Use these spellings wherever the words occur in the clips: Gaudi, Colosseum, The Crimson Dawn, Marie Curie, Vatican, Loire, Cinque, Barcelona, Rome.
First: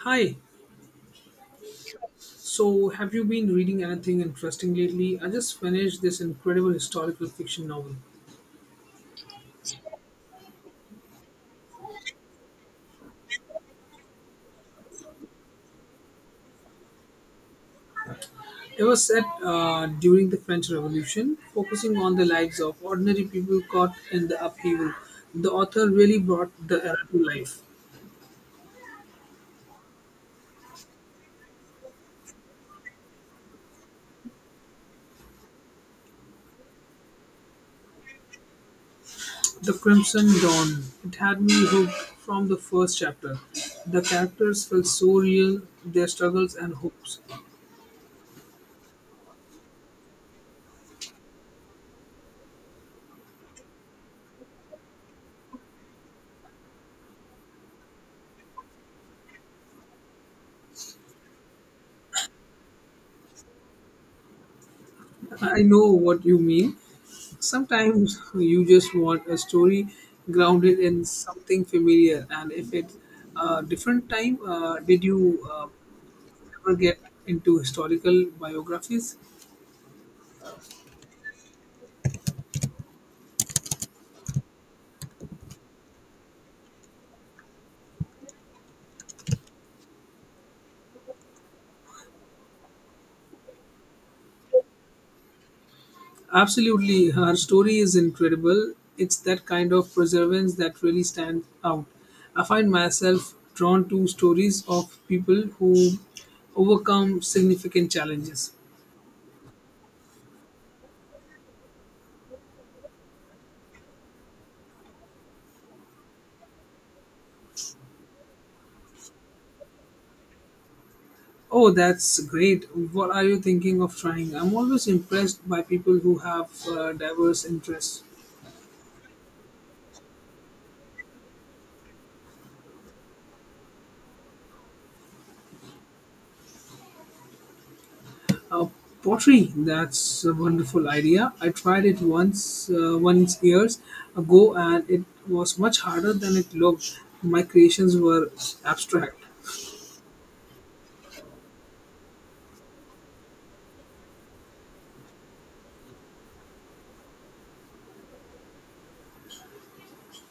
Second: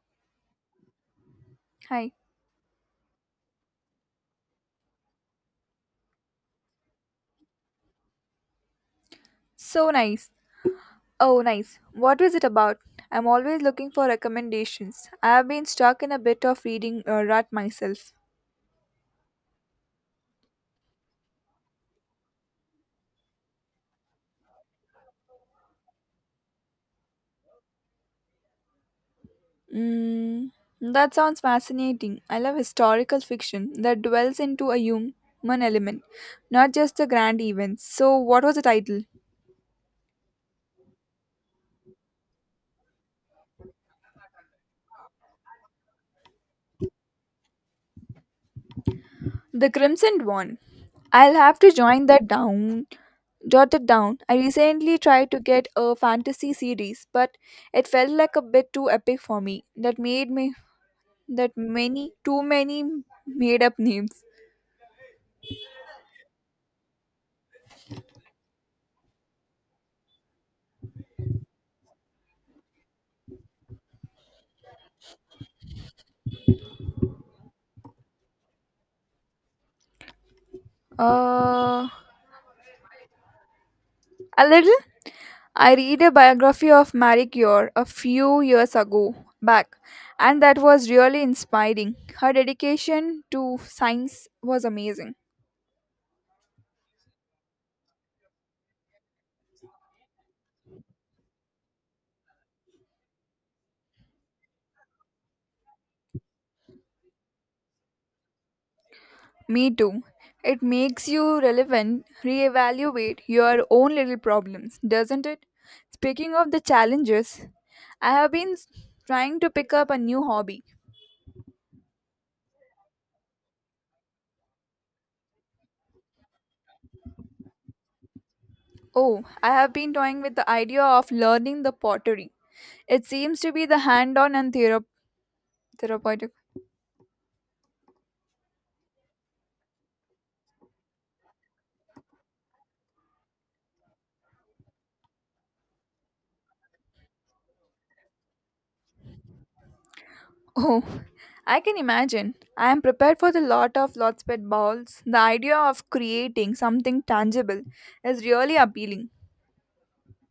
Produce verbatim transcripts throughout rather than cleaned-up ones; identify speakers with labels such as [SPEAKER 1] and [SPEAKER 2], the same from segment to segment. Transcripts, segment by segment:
[SPEAKER 1] Hi,
[SPEAKER 2] Hi.
[SPEAKER 1] so have you been reading anything interesting lately? I just finished this incredible historical fiction novel.
[SPEAKER 2] So nice. Oh, nice. What was it about? I'm always looking for recommendations. I have been stuck in a bit of reading uh, rut myself.
[SPEAKER 1] It was set uh, during the French Revolution, focusing on the lives of ordinary people caught in the upheaval. The author really brought the era to life.
[SPEAKER 2] Mm, that sounds fascinating. I love historical fiction that dwells into a human element, not just the grand events. So, what was the title?
[SPEAKER 1] The Crimson Dawn. It had me hooked from the first chapter. The characters felt so real, their struggles and hopes.
[SPEAKER 2] The Crimson Dawn. I'll have to join that down. Jot it down. I recently tried to get a fantasy series, but it felt like a bit too epic for me. That made me that many too many made up names.
[SPEAKER 1] I know what you mean. Sometimes you just want a story grounded in something familiar, and if it's a different time, uh, did you uh, ever get into historical biographies?
[SPEAKER 2] uh a little. I read a biography of Marie Curie a few years ago back, and that was really inspiring. Her dedication to science was amazing.
[SPEAKER 1] Absolutely, her story is incredible. It's that kind of preservance that really stands out. I find myself drawn to stories of people who overcome significant challenges.
[SPEAKER 2] Me too. It makes you relevant reevaluate your own little problems, doesn't it? Speaking of the challenges, I have been s- trying to pick up a new hobby.
[SPEAKER 1] Oh, that's great. What are you thinking of trying? I'm always impressed by people who have uh, diverse interests.
[SPEAKER 2] Oh, I have been toying with the idea of learning the pottery. It seems to be the hand on and thera- therapeutic.
[SPEAKER 1] Uh, Pottery, that's a wonderful idea. I tried it once, uh, once years ago, and it was much harder than it looked. My creations were abstract.
[SPEAKER 2] Oh, I can imagine. I am prepared for the lot of lots pet balls. The idea of creating something tangible is really appealing.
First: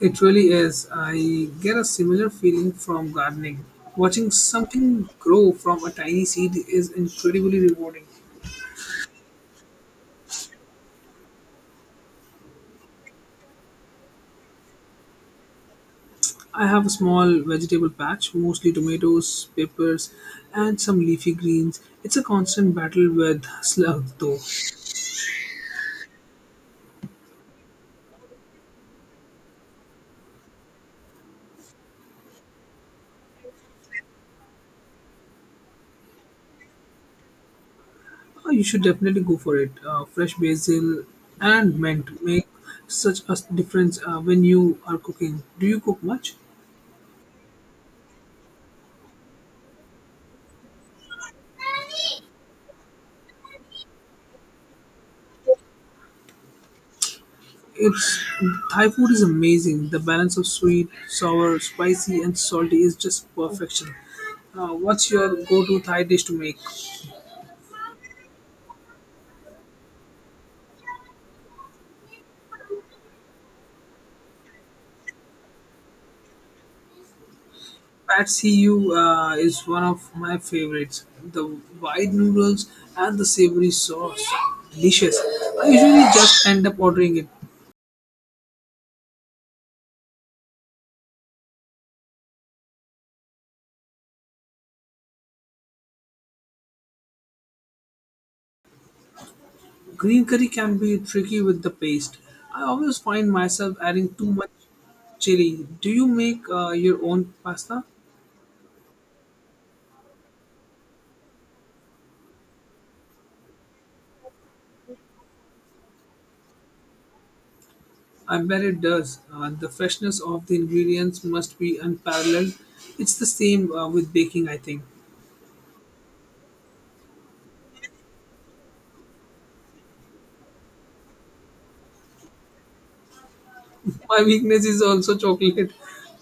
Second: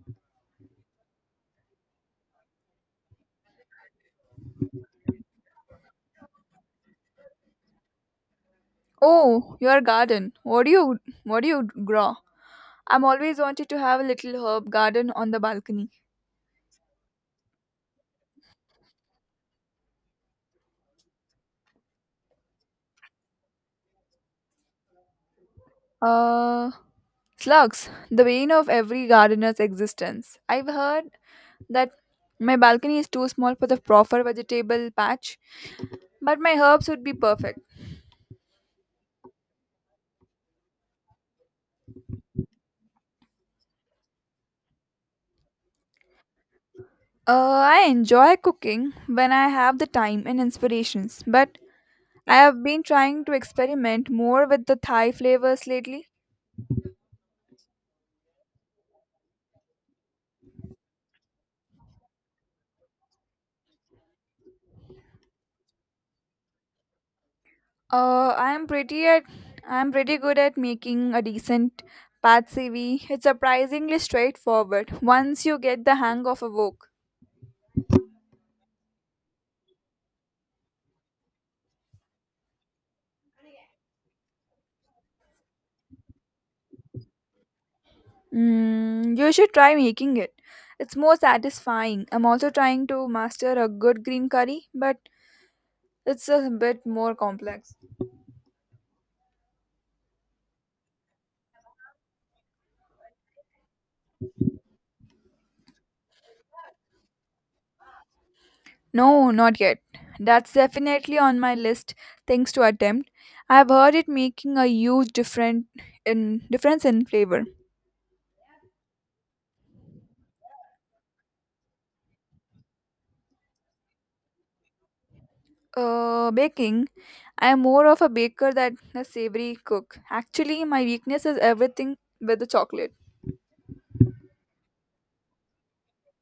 [SPEAKER 1] It really is. I get a similar feeling from gardening. Watching something grow from a tiny seed is incredibly rewarding.
[SPEAKER 2] Oh, your garden. What do you what do you grow? I'm always wanted to have a little herb garden on the balcony.
[SPEAKER 1] I have a small vegetable patch, mostly tomatoes, peppers, and some leafy greens. It's a constant battle with slugs, though.
[SPEAKER 2] Uh Slugs, the bane of every gardener's existence. I've heard that my balcony is too small for the proper vegetable patch, but my herbs would be perfect.
[SPEAKER 1] Uh, you should definitely go for it. Uh, fresh basil and mint make such a difference uh, when you are cooking. Do you cook much?
[SPEAKER 2] Uh, I enjoy cooking when I have the time and inspirations, but I have been trying to experiment more with the Thai flavors lately.
[SPEAKER 1] It's Thai food is amazing. The balance of sweet, sour, spicy, and salty is just perfection. Uh, what's your go-to Thai dish to make?
[SPEAKER 2] Uh, I am pretty at I am pretty good at making a decent pad C V. It's surprisingly straightforward once you get the hang of a wok.
[SPEAKER 1] Patsiu uh, is one of my favorites. The wide noodles and the savory sauce, delicious. I usually just end up ordering it.
[SPEAKER 2] Mm, you should try making it. It's more satisfying. I'm also trying to master a good green curry, but it's a bit more complex.
[SPEAKER 1] Green curry can be tricky with the paste. I always find myself adding too much chili. Do you make uh, your own pasta?
[SPEAKER 2] No, not yet. That's definitely on my list things to attempt. I've heard it making a huge different in difference in flavor.
[SPEAKER 1] I bet it does. Uh, the freshness of the ingredients must be unparalleled. It's the same uh, with baking, I think.
[SPEAKER 2] Uh, baking. I am more of a baker than a savory cook. Actually, my weakness is everything with the chocolate.
[SPEAKER 1] My weakness is also chocolate.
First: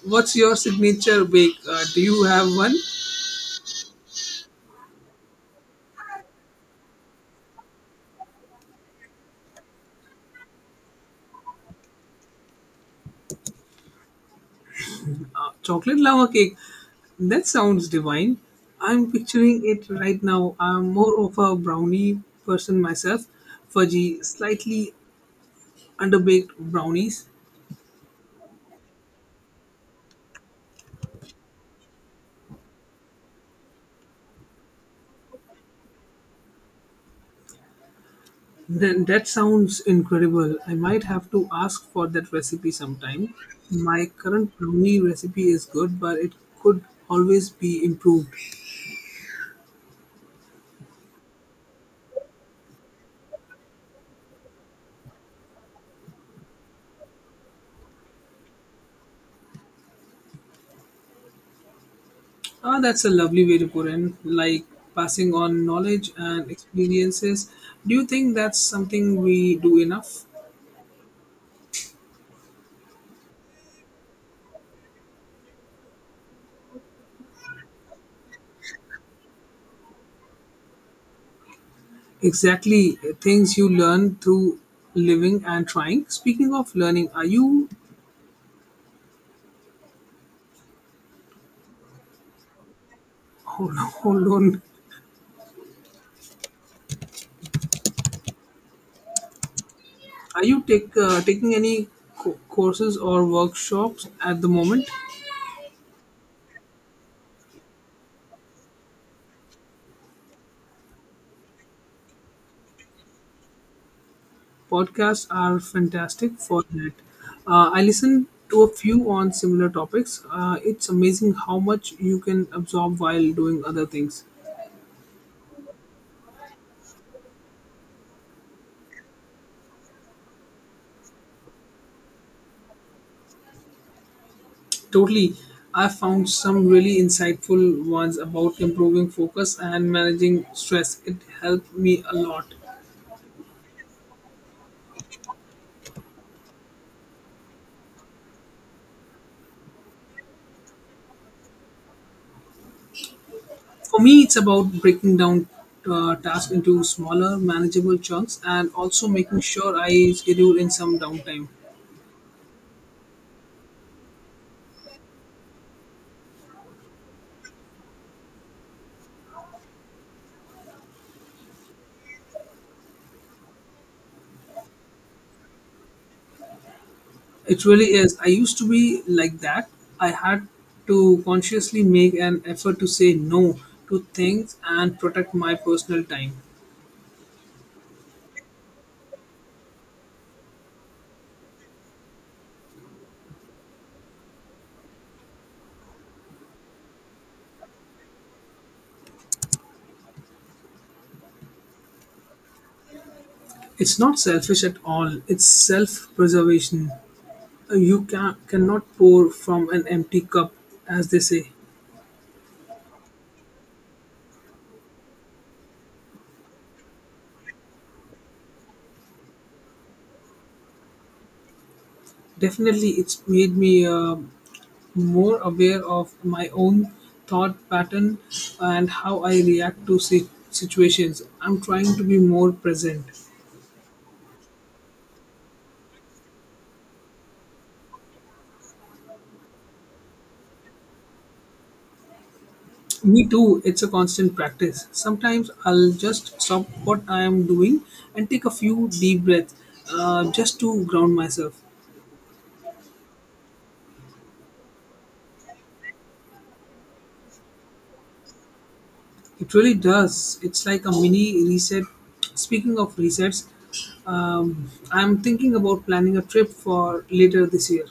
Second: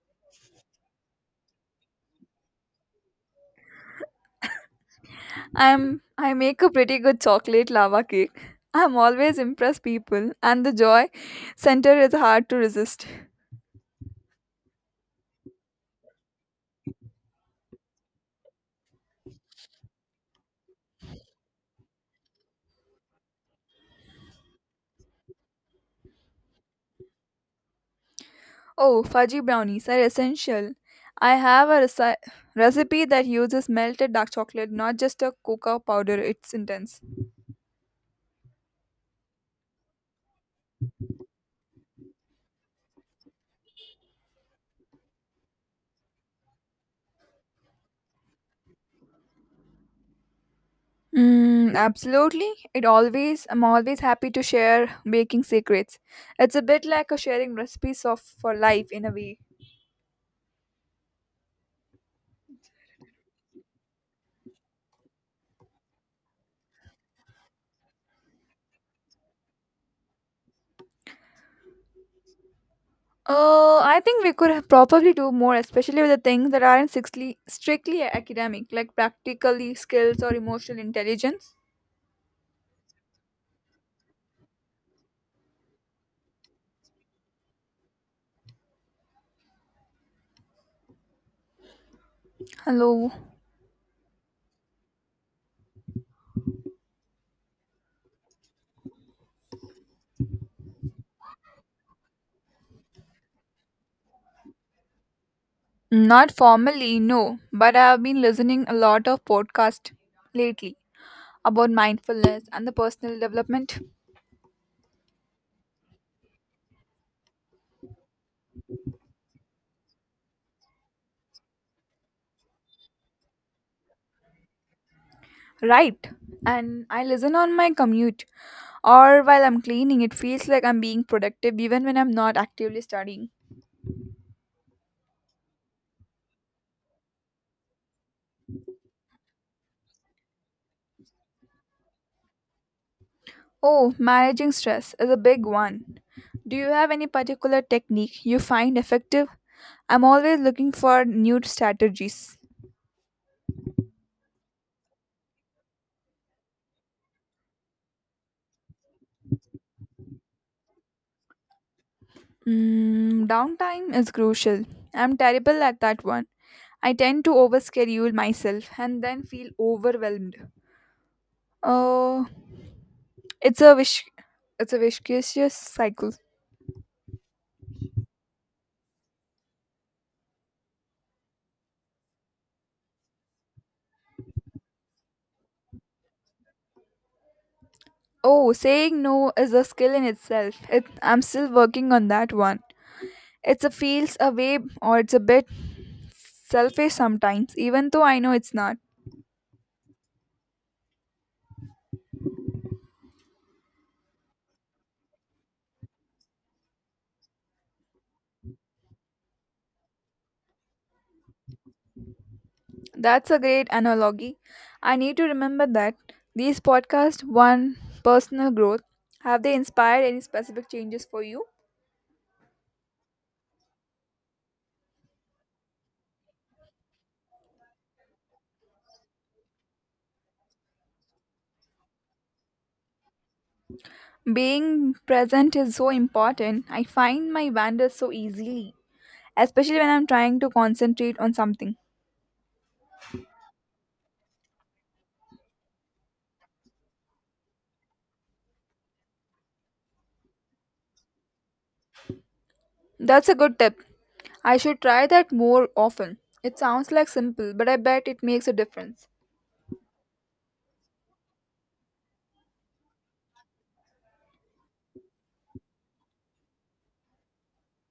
[SPEAKER 1] What's your signature bake? Uh, do you have one?
[SPEAKER 2] I'm I make a pretty good chocolate lava cake. I'm always impress people, and the joy center is hard to resist.
[SPEAKER 1] Uh, chocolate lava cake. That sounds divine. I'm picturing it right now. I'm more of a brownie person myself. Fudgy, slightly underbaked brownies.
[SPEAKER 2] Oh, fudgy brownies are essential. I have a reci- recipe that uses melted dark chocolate, not just a cocoa powder. It's intense.
[SPEAKER 1] Then that sounds incredible. I might have to ask for that recipe sometime. My current brownie recipe is good, but it could always be improved.
[SPEAKER 2] Mm, absolutely. It always I'm always happy to share baking secrets. It's a bit like a sharing recipes of for life in a way.
[SPEAKER 1] Ah, that's a lovely way to put in, like passing on knowledge and experiences. Do you think that's something we do enough?
[SPEAKER 2] Uh, I think we could have probably do more, especially with the things that aren't strictly, strictly academic, like practically skills or emotional intelligence.
[SPEAKER 1] Exactly, things you learn through living and trying. Speaking of learning, are you
[SPEAKER 2] Hello.
[SPEAKER 1] hold on? Hold on. Are you take uh, taking any co- courses or workshops at the moment?
[SPEAKER 2] Not formally, no, but I have been listening a lot of podcast lately about mindfulness and the personal development.
[SPEAKER 1] Podcasts are fantastic for that. Uh, I listened to a few on similar topics. Uh, it's amazing how much you can absorb while doing other things.
[SPEAKER 2] Right. And I listen on my commute or while I'm cleaning. It feels like I'm being productive even when I'm not actively studying.
[SPEAKER 1] Totally. I found some really insightful ones about improving focus and managing stress. It helped me a lot.
[SPEAKER 2] Oh, managing stress is a big one. Do you have any particular technique you find effective? I'm always looking for new strategies.
[SPEAKER 1] For me, it's about breaking down uh, tasks into smaller, manageable chunks and also making sure I schedule in some downtime.
[SPEAKER 2] Mm, downtime is crucial. I'm terrible at that one. I tend to overschedule myself and then feel overwhelmed. Oh, it's a wish. It's a vicious cycle.
[SPEAKER 1] It really is. I used to be like that. I had to consciously make an effort to say no to things and protect my personal time.
[SPEAKER 2] Oh, saying no is a skill in itself. It, I'm still working on that one. It's a feels away or it's a bit selfish sometimes, even though I know it's not.
[SPEAKER 1] It's not selfish at all, it's self preservation. You can, cannot pour from an empty cup, as they say.
[SPEAKER 2] That's a great analogy. I need to remember that. These podcasts, one personal growth, have they inspired any specific changes for you?
[SPEAKER 1] Definitely, it's made me uh, more aware of my own thought pattern and how I react to si- situations. I'm trying to be more present.
[SPEAKER 2] Being present is so important. I find my wander so easily, especially when I'm trying to concentrate on something.
[SPEAKER 1] Me too, it's a constant practice. Sometimes I'll just stop what I am doing and take a few deep breaths uh, just to ground myself.
[SPEAKER 2] That's a good tip. I should try that more often. It sounds like simple, but I bet it makes a difference.
[SPEAKER 1] It really does. It's like a mini reset. Speaking of resets, um, I'm thinking about planning a trip for later this year.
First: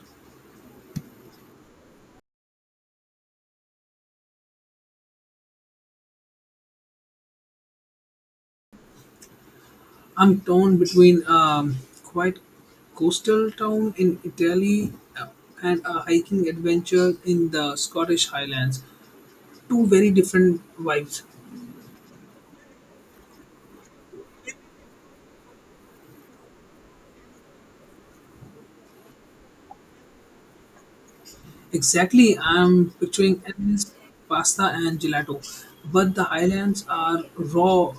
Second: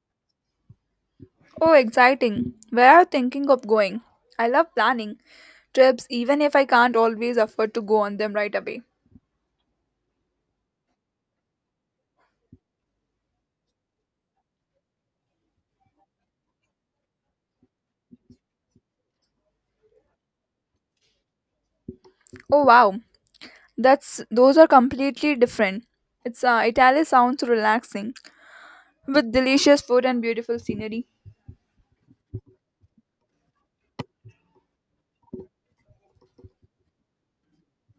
[SPEAKER 2] Oh, exciting. Where are you thinking of going? I love planning trips even if I can't always afford to go on them right away.
[SPEAKER 1] I'm torn between um, quite coastal town in Italy uh, and a hiking adventure in the Scottish Highlands. Two very different vibes.
[SPEAKER 2] Oh wow. That's those are completely different. It's uh, Italy sounds relaxing with delicious food and beautiful scenery.
[SPEAKER 1] Exactly, I'm picturing endless pasta and gelato, but the highlands are raw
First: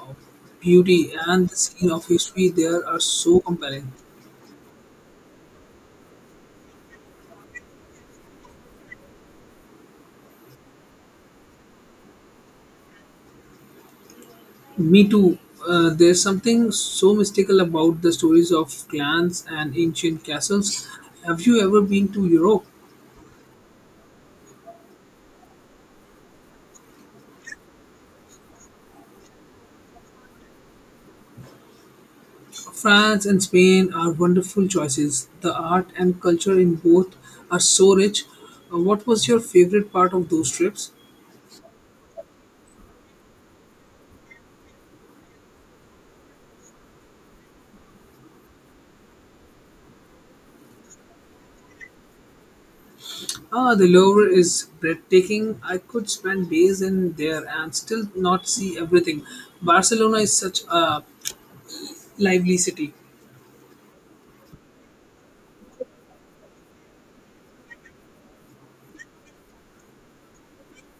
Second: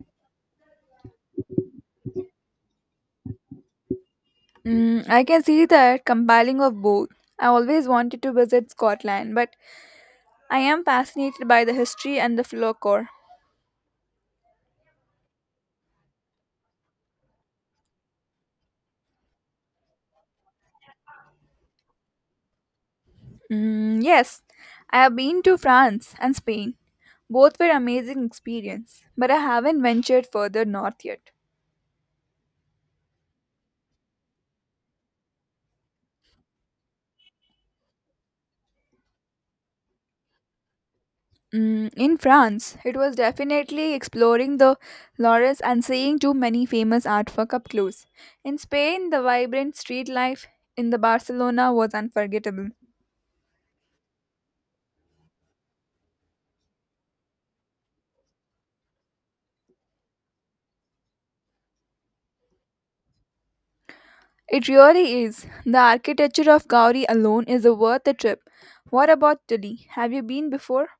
[SPEAKER 1] beauty and the scene of history there are so compelling.
[SPEAKER 2] Mm, I can see that compiling of both. I always wanted to visit Scotland, but I am fascinated by the history and the folklore.
[SPEAKER 1] Me too. Uh, there's something so mystical about the stories of clans and ancient castles. Have you ever been to Europe?
[SPEAKER 2] Mm, yes, I have been to France and Spain. Both were amazing experience, but I haven't ventured further north yet.
[SPEAKER 1] France and Spain are wonderful choices. The art and culture in both are so rich. Uh, What was your favorite part of those trips?
[SPEAKER 2] Mm, in France, it was definitely exploring the Loires and seeing too many famous artwork up close. In Spain, the vibrant street life in the Barcelona was unforgettable.
[SPEAKER 1] Ah, the Louvre is breathtaking. I could spend days in there and still not see everything. Barcelona is such a lively city.
[SPEAKER 2] It really is. The architecture of Gaudi alone is a worth the trip. What about Italy? Have you been before?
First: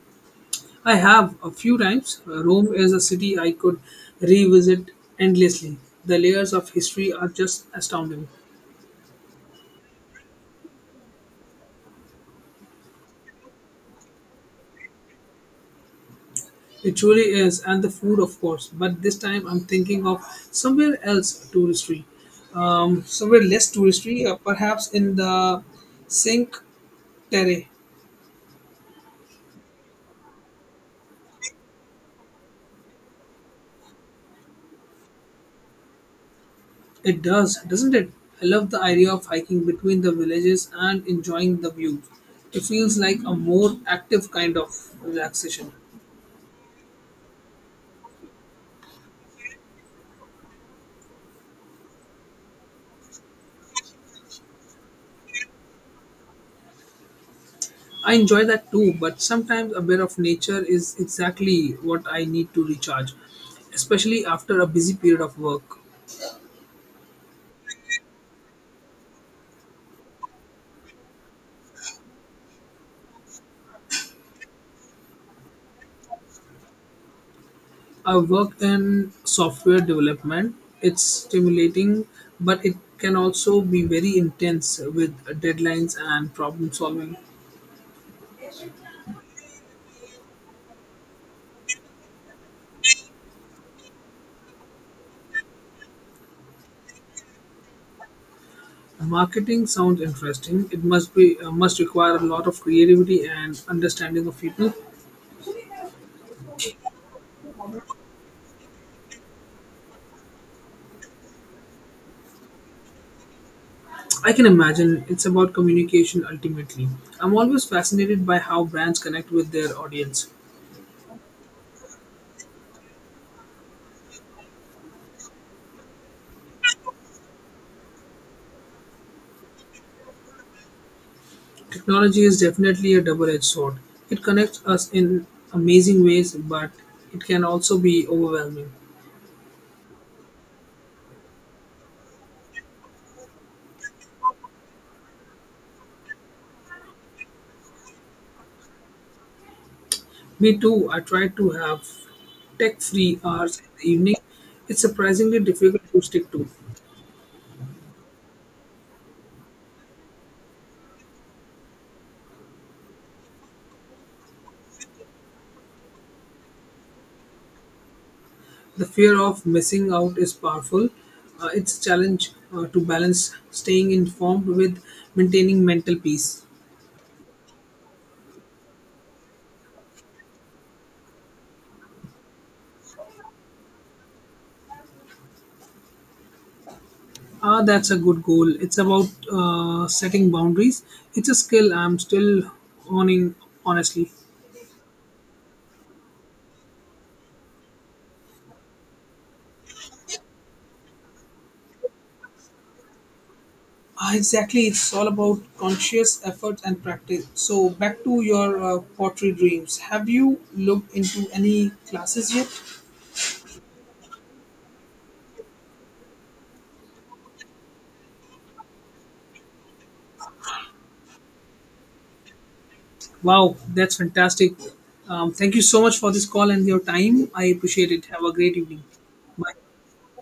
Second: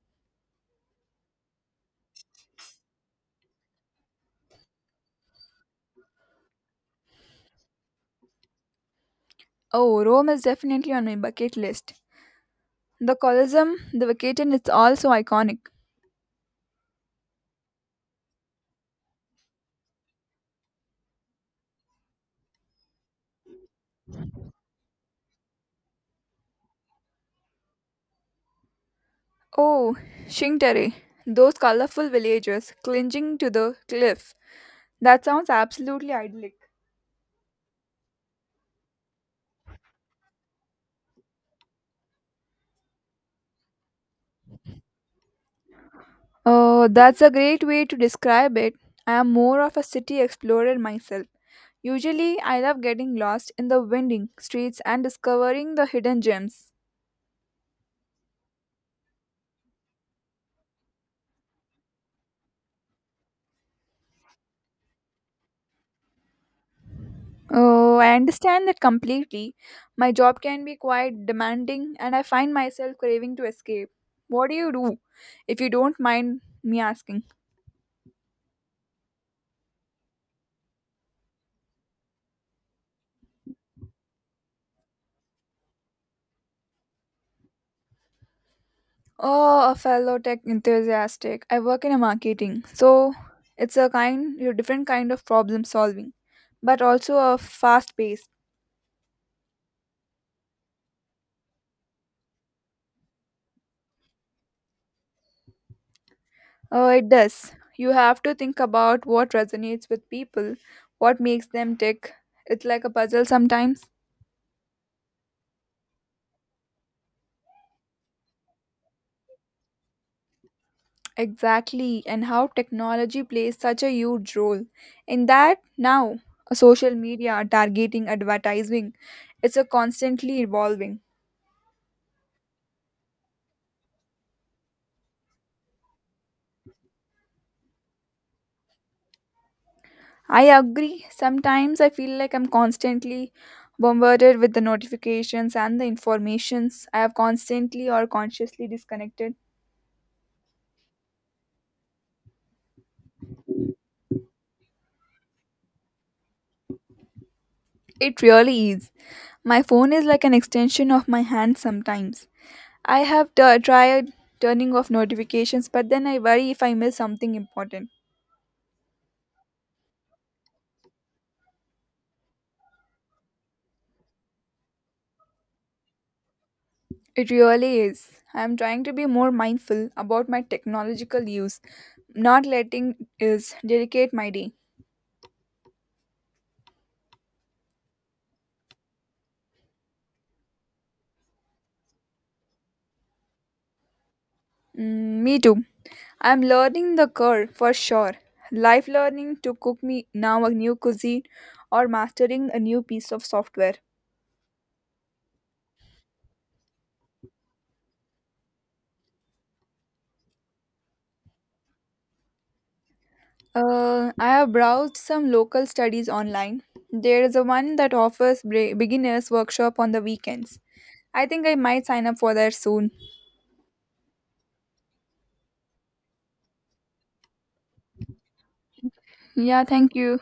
[SPEAKER 1] I have a few times. Uh, Rome is a city I could revisit endlessly. The layers of history are just astounding.
[SPEAKER 2] Oh, Rome is definitely on my bucket list. The Colosseum, the Vatican is also iconic.
[SPEAKER 1] It truly is, and the food, of course. But this time, I'm thinking of somewhere else touristy, somewhere less touristy, uh, perhaps in the Cinque Terre.
[SPEAKER 2] Oh, Cinque, those colorful villagers clinging to the cliff. That sounds absolutely idyllic.
[SPEAKER 1] It does, doesn't it? I love the idea of hiking between the villages and enjoying the views. It feels like a more active kind of relaxation.
[SPEAKER 2] Oh, that's a great way to describe it. I am more of a city explorer myself. Usually, I love getting lost in the winding streets and discovering the hidden gems.
[SPEAKER 1] I enjoy that too, but sometimes a bit of nature is exactly what I need to recharge, especially after a busy period of work.
[SPEAKER 2] Oh, I understand that completely. My job can be quite demanding, and I find myself craving to escape. What do you do, if you don't mind me asking?
[SPEAKER 1] I worked in software development. It's stimulating, but it can also be very intense with deadlines and problem solving.
[SPEAKER 2] Oh, a fellow tech enthusiastic. I work in a marketing, so it's a kind, a different kind of problem solving, but also a fast pace.
[SPEAKER 1] Marketing sounds interesting. It must be uh, must require a lot of creativity and understanding of people.
[SPEAKER 2] Oh, it does. You have to think about what resonates with people, what makes them tick. It's like a puzzle sometimes.
[SPEAKER 1] I can imagine it's about communication ultimately. I'm always fascinated by how brands connect with their audience.
[SPEAKER 2] Exactly, and how technology plays such a huge role in that now social media, targeting, advertising, it's a constantly evolving.
[SPEAKER 1] Technology is definitely a double-edged sword. It connects us in amazing ways, but it can also be overwhelming.
[SPEAKER 2] I agree. Sometimes I feel like I'm constantly bombarded with the notifications and the informations. I have constantly or consciously disconnected.
[SPEAKER 1] Me too. I try to have tech free hours in the evening. It's surprisingly difficult to stick to.
[SPEAKER 2] It really is. My phone is like an extension of my hand sometimes. I have t- tried turning off notifications, but then I worry if I miss something important.
[SPEAKER 1] The fear of missing out is powerful. Uh, it's a challenge uh, to balance staying informed with maintaining mental peace.
[SPEAKER 2] It really is. I am trying to be more mindful about my technological use, not letting it dedicate my day.
[SPEAKER 1] Ah, that's a good goal. It's about uh, setting boundaries. It's a skill I'm still honing, honestly.
[SPEAKER 2] Mm, me too. I am learning the curve for sure. Life learning to cook me now a new cuisine or mastering a new piece of software.
[SPEAKER 1] Ah, exactly, it's all about conscious effort and practice. So, back to your uh, pottery dreams. Have you looked into any classes yet?
[SPEAKER 2] Uh, I have browsed some local studies online. There is a one that offers bre- beginners workshop on the weekends. I think I might sign up for that soon.
[SPEAKER 1] Wow, that's fantastic. Um, thank you so much for this call and your time. I appreciate it. Have a great evening. Bye.
[SPEAKER 2] Yeah, thank you.